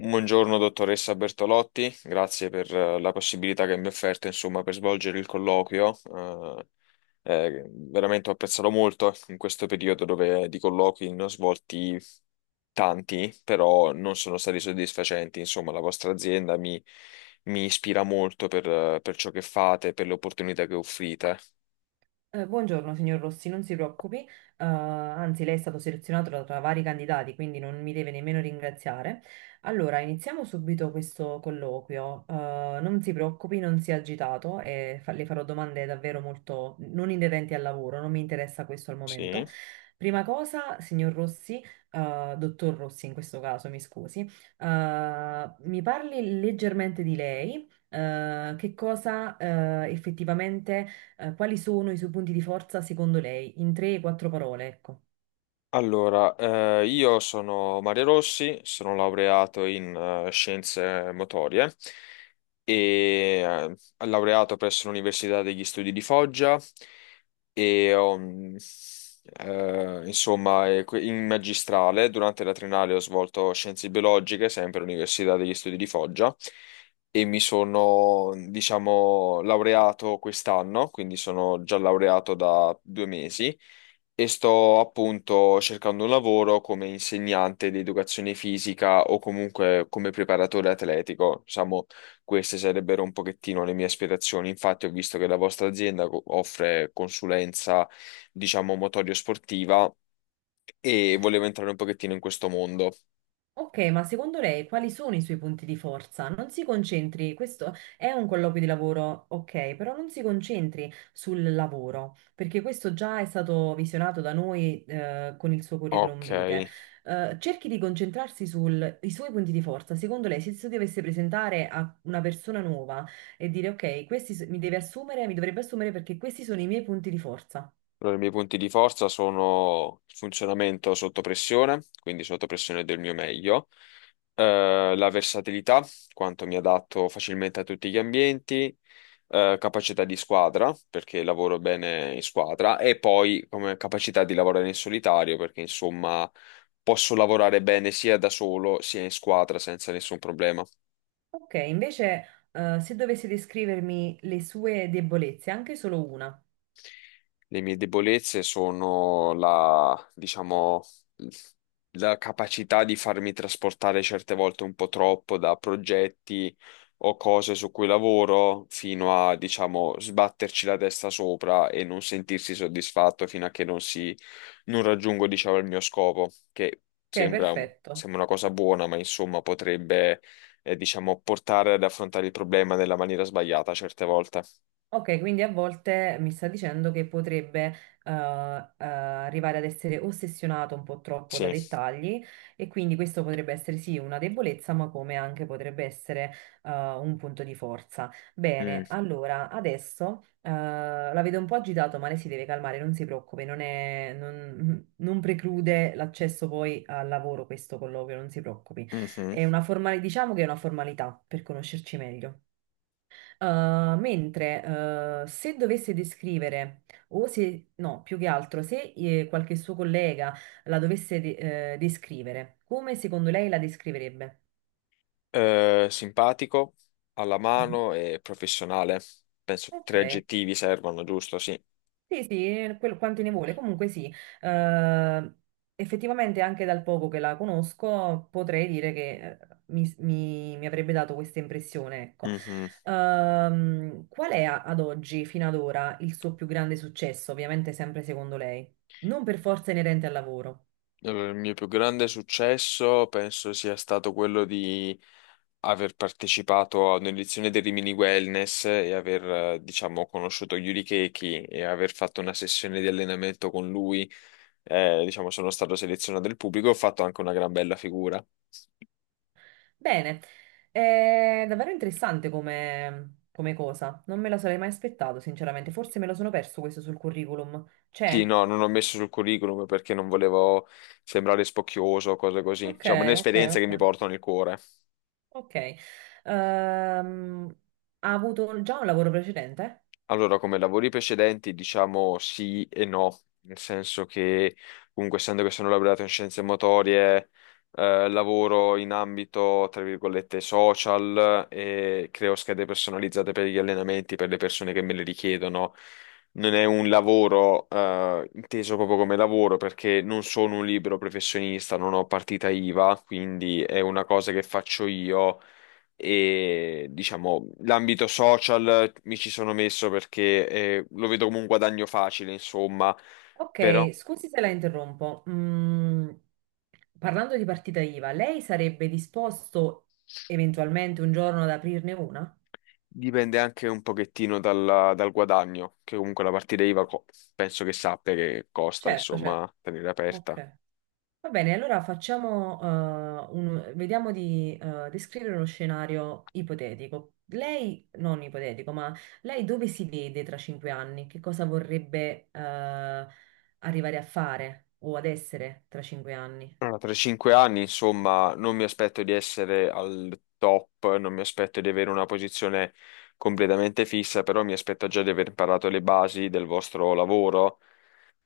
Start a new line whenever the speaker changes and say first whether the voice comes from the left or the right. left: Buongiorno dottoressa Bertolotti, grazie per la possibilità che mi ha offerto insomma, per svolgere il colloquio. Veramente ho apprezzato molto in questo periodo dove di colloqui ne ho svolti tanti, però non sono stati soddisfacenti. Insomma, la vostra azienda mi ispira molto per ciò che fate, per le opportunità che offrite.
right: Buongiorno signor Rossi, non si preoccupi, anzi lei è stato selezionato tra vari candidati, quindi non mi deve nemmeno ringraziare. Allora, iniziamo subito questo colloquio. Non si preoccupi, non sia agitato e le farò domande davvero molto non inerenti al lavoro, non mi interessa questo al
left: Sì.
right: momento. Prima cosa, signor Rossi, dottor Rossi in questo caso, mi scusi, mi parli leggermente di lei, che cosa, effettivamente quali sono i suoi punti di forza secondo lei? In tre, quattro parole, ecco.
left: Allora, io sono Mario Rossi, sono laureato in scienze motorie e laureato presso l'Università degli Studi di Foggia e ho, insomma, in magistrale durante la triennale ho svolto scienze biologiche, sempre all'Università degli Studi di Foggia e mi sono, diciamo, laureato quest'anno, quindi sono già laureato da 2 mesi e sto appunto cercando un lavoro come insegnante di educazione fisica o comunque come preparatore atletico. Diciamo, queste sarebbero un pochettino le mie aspirazioni. Infatti, ho visto che la vostra azienda offre consulenza, diciamo, motorio sportiva e volevo entrare un pochettino in questo mondo.
right: Ok, ma secondo lei quali sono i suoi punti di forza? Non si concentri, questo è un colloquio di lavoro, ok, però non si concentri sul lavoro, perché questo già è stato visionato da noi con il suo curriculum
left: Ok.
right: vitae. Cerchi di concentrarsi sui suoi punti di forza. Secondo lei, se si dovesse presentare a una persona nuova e dire ok, mi deve assumere, mi dovrebbe assumere perché questi sono i miei punti di forza.
left: Allora, i miei punti di forza sono il funzionamento sotto pressione, quindi sotto pressione del mio meglio, la versatilità, quanto mi adatto facilmente a tutti gli ambienti, capacità di squadra, perché lavoro bene in squadra, e poi come capacità di lavorare in solitario, perché insomma posso lavorare bene sia da solo sia in squadra senza nessun problema.
right: Ok, invece, se dovessi descrivermi le sue debolezze, anche solo una.
left: Le mie debolezze sono la, diciamo, la capacità di farmi trasportare certe volte un po' troppo da progetti o cose su cui lavoro fino a, diciamo, sbatterci la testa sopra e non sentirsi soddisfatto fino a che non si, non raggiungo, diciamo, il mio scopo, che
right: Ok,
left: sembra,
right: perfetto.
left: sembra una cosa buona, ma insomma potrebbe, diciamo, portare ad affrontare il problema nella maniera sbagliata certe volte.
right: Ok, quindi a volte mi sta dicendo che potrebbe arrivare ad essere ossessionato un po' troppo da
left: Sì.
right: dettagli e quindi questo potrebbe essere sì una debolezza, ma come anche potrebbe essere un punto di forza. Bene,
left: Mm.
right: allora adesso la vedo un po' agitato, ma lei si deve calmare, non si preoccupi, non non preclude l'accesso poi al lavoro questo colloquio, non si preoccupi.
left: Mhm.
right: È una formalità, diciamo che è una formalità per conoscerci meglio. Mentre se dovesse descrivere, o se no, più che altro, se qualche suo collega la dovesse descrivere, come secondo lei la descriverebbe?
left: Simpatico, alla
right: Mhm.
left: mano e professionale. Penso
right: Ok,
left: tre aggettivi servono, giusto? Sì.
right: sì, sì, quanti ne vuole. Comunque sì, eh, effettivamente anche dal poco che la conosco potrei dire che mi avrebbe dato questa impressione, ecco.
left: Mhm.
right: Qual è ad oggi, fino ad ora, il suo più grande successo? Ovviamente sempre secondo lei, non per forza inerente al lavoro.
left: Allora, il mio più grande successo penso sia stato quello di aver partecipato a un'edizione del Rimini Wellness e aver, diciamo, conosciuto Yuri Keki e aver fatto una sessione di allenamento con lui. Diciamo, sono stato selezionato del pubblico e ho fatto anche una gran bella figura.
right: Bene, è davvero interessante come, come cosa. Non me lo sarei mai aspettato, sinceramente. Forse me lo sono perso questo sul curriculum.
left: Sì,
right: C'è?
left: no, non l'ho messo sul curriculum perché non volevo sembrare spocchioso o cose così.
right: Ok,
left: Diciamo, è
right: ok,
left: un'esperienza che mi
right: ok.
left: porto nel cuore.
right: Ok, Ehm, ha avuto già un lavoro precedente?
left: Allora, come lavori precedenti, diciamo sì e no, nel senso che comunque essendo che sono laureato in scienze motorie, lavoro in ambito, tra virgolette, social e creo schede personalizzate per gli allenamenti per le persone che me le richiedono. Non è un lavoro, inteso proprio come lavoro perché non sono un libero professionista, non ho partita IVA, quindi è una cosa che faccio io e diciamo l'ambito social mi ci sono messo perché lo vedo come un guadagno facile, insomma, però
right: Ok, scusi se la interrompo. Parlando di partita IVA, lei sarebbe disposto eventualmente un giorno ad aprirne una?
left: dipende anche un pochettino dal guadagno, che comunque la partita IVA penso che sappia che costa,
right: Certo, certo.
left: insomma, tenere aperta.
right: Ok. Va bene, allora facciamo, vediamo di descrivere uno scenario ipotetico. Lei, non ipotetico, ma lei dove si vede tra cinque anni? Che cosa vorrebbe arrivare a fare o ad essere tra cinque anni?
left: Allora, tra i 5 anni, insomma, non mi aspetto di essere al top, non mi aspetto di avere una posizione completamente fissa, però mi aspetto già di aver imparato le basi del vostro lavoro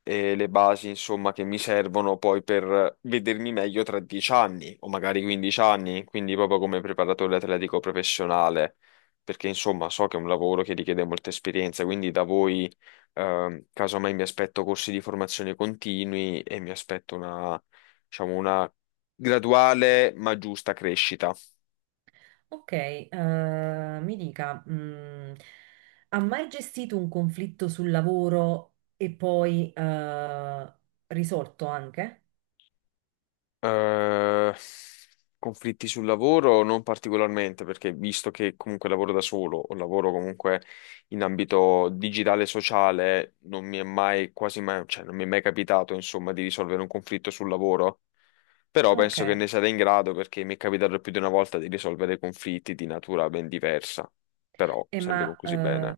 left: e le basi, insomma, che mi servono poi per vedermi meglio tra 10 anni o magari 15 anni, quindi proprio come preparatore atletico professionale, perché insomma so che è un lavoro che richiede molta esperienza, quindi da voi, casomai mi aspetto corsi di formazione continui e mi aspetto una, diciamo, una graduale ma giusta crescita.
right: Ok, mi dica, ha mai gestito un conflitto sul lavoro e poi risolto anche?
left: Eh, Conflitti sul lavoro non particolarmente, perché visto che comunque lavoro da solo o lavoro comunque in ambito digitale e sociale, non mi è mai quasi mai, cioè non mi è mai capitato, insomma, di risolvere un conflitto sul lavoro. Però
right: Ok,
left: penso che ne sarei in grado perché mi è capitato più di una volta di risolvere conflitti di natura ben diversa, però
right: e
left: sempre
right: ma
left: conclusi bene.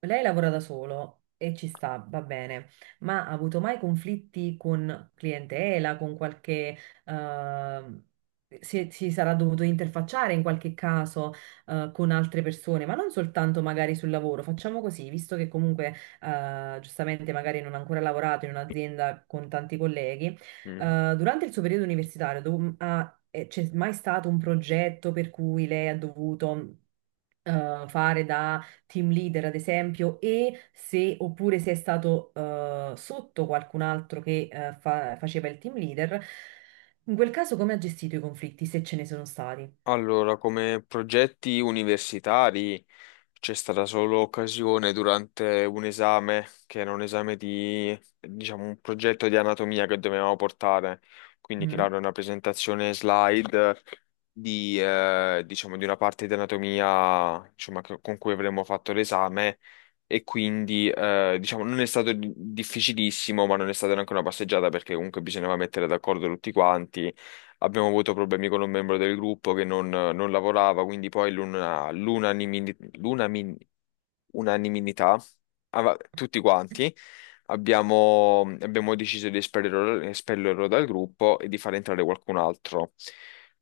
right: lei lavora da solo e ci sta, va bene, ma ha avuto mai conflitti con clientela, con qualche... ehm, si, si sarà dovuto interfacciare in qualche caso, con altre persone, ma non soltanto magari sul lavoro. Facciamo così, visto che comunque, giustamente magari non ha ancora lavorato in un'azienda con tanti colleghi,
left: Mm.
right: durante il suo periodo universitario c'è mai stato un progetto per cui lei ha dovuto fare da team leader, ad esempio, e se oppure se è stato sotto qualcun altro che faceva il team leader, in quel caso come ha gestito i conflitti, se ce ne sono stati?
left: Allora, come progetti universitari. C'è stata solo occasione durante un esame, che era un esame di, diciamo, un progetto di anatomia che dovevamo portare, quindi
right: Mm.
left: creare una presentazione slide di, diciamo, di una parte di anatomia, insomma, con cui avremmo fatto l'esame e quindi, diciamo, non è stato difficilissimo, ma non è stata neanche una passeggiata perché comunque bisognava mettere d'accordo tutti quanti. Abbiamo avuto problemi con un membro del gruppo che non lavorava, quindi poi unanimità, tutti quanti, abbiamo deciso di espellerlo, espellerlo dal gruppo e di far entrare qualcun altro.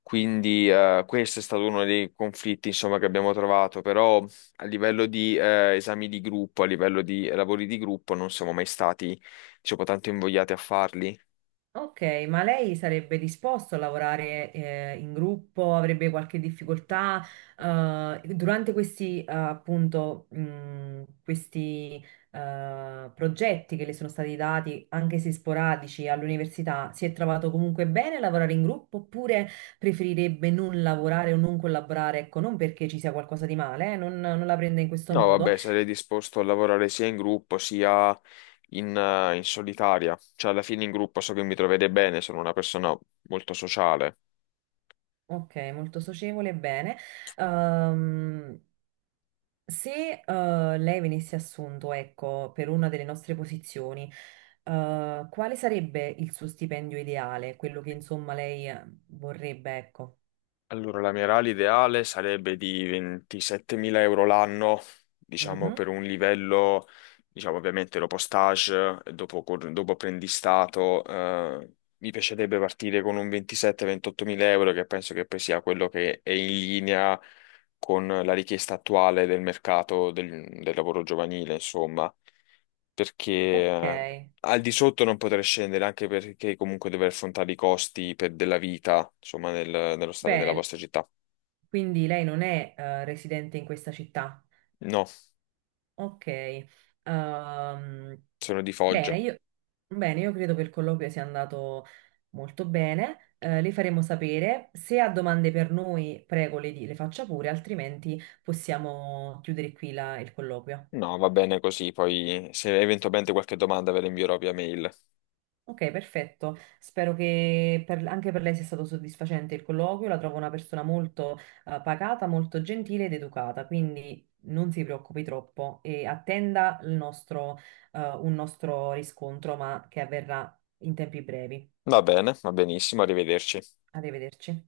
left: Quindi questo è stato uno dei conflitti, insomma, che abbiamo trovato, però a livello di esami di gruppo, a livello di lavori di gruppo, non siamo mai stati, diciamo, tanto invogliati a farli.
right: Ok, ma lei sarebbe disposto a lavorare in gruppo? Avrebbe qualche difficoltà? Durante questi, appunto, questi progetti che le sono stati dati, anche se sporadici, all'università, si è trovato comunque bene a lavorare in gruppo oppure preferirebbe non lavorare o non collaborare? Ecco, non perché ci sia qualcosa di male, non non la prende in questo
left: No,
right: modo.
left: vabbè, sarei disposto a lavorare sia in gruppo sia in solitaria. Cioè, alla fine in gruppo so che mi troverei bene, sono una persona molto sociale.
right: Ok, molto socievole, bene. Ehm, Se lei venisse assunto, ecco, per una delle nostre posizioni, quale sarebbe il suo stipendio ideale? Quello che insomma lei vorrebbe, ecco.
left: Allora, la mia RAL ideale sarebbe di 27.000 euro l'anno, diciamo
right: Mhm.
left: per un livello, diciamo ovviamente dopo stage, dopo apprendistato, mi piacerebbe partire con un 27-28.000 euro che penso che poi sia quello che è in linea con la richiesta attuale del mercato del lavoro giovanile, insomma, perché
right: Ok,
left: eh, al di sotto non potrei scendere, anche perché comunque deve affrontare i costi della vita, insomma, nello stare nella
right: bene.
left: vostra città.
right: Quindi lei non è residente in questa città.
left: No,
right: Ok. Ehm,
left: sono di
right: Bene,
left: Foggia.
right: io, bene, io credo che il colloquio sia andato molto bene. Le faremo sapere. Se ha domande per noi, prego, le faccia pure, altrimenti possiamo chiudere qui il colloquio.
left: No, va bene così, poi se eventualmente qualche domanda ve la invierò via mail.
right: Ok, perfetto. Spero che anche per lei sia stato soddisfacente il colloquio. La trovo una persona molto, pacata, molto gentile ed educata, quindi non si preoccupi troppo e attenda un nostro riscontro, ma che avverrà in tempi brevi.
left: Va bene, va benissimo, arrivederci.
right: Arrivederci.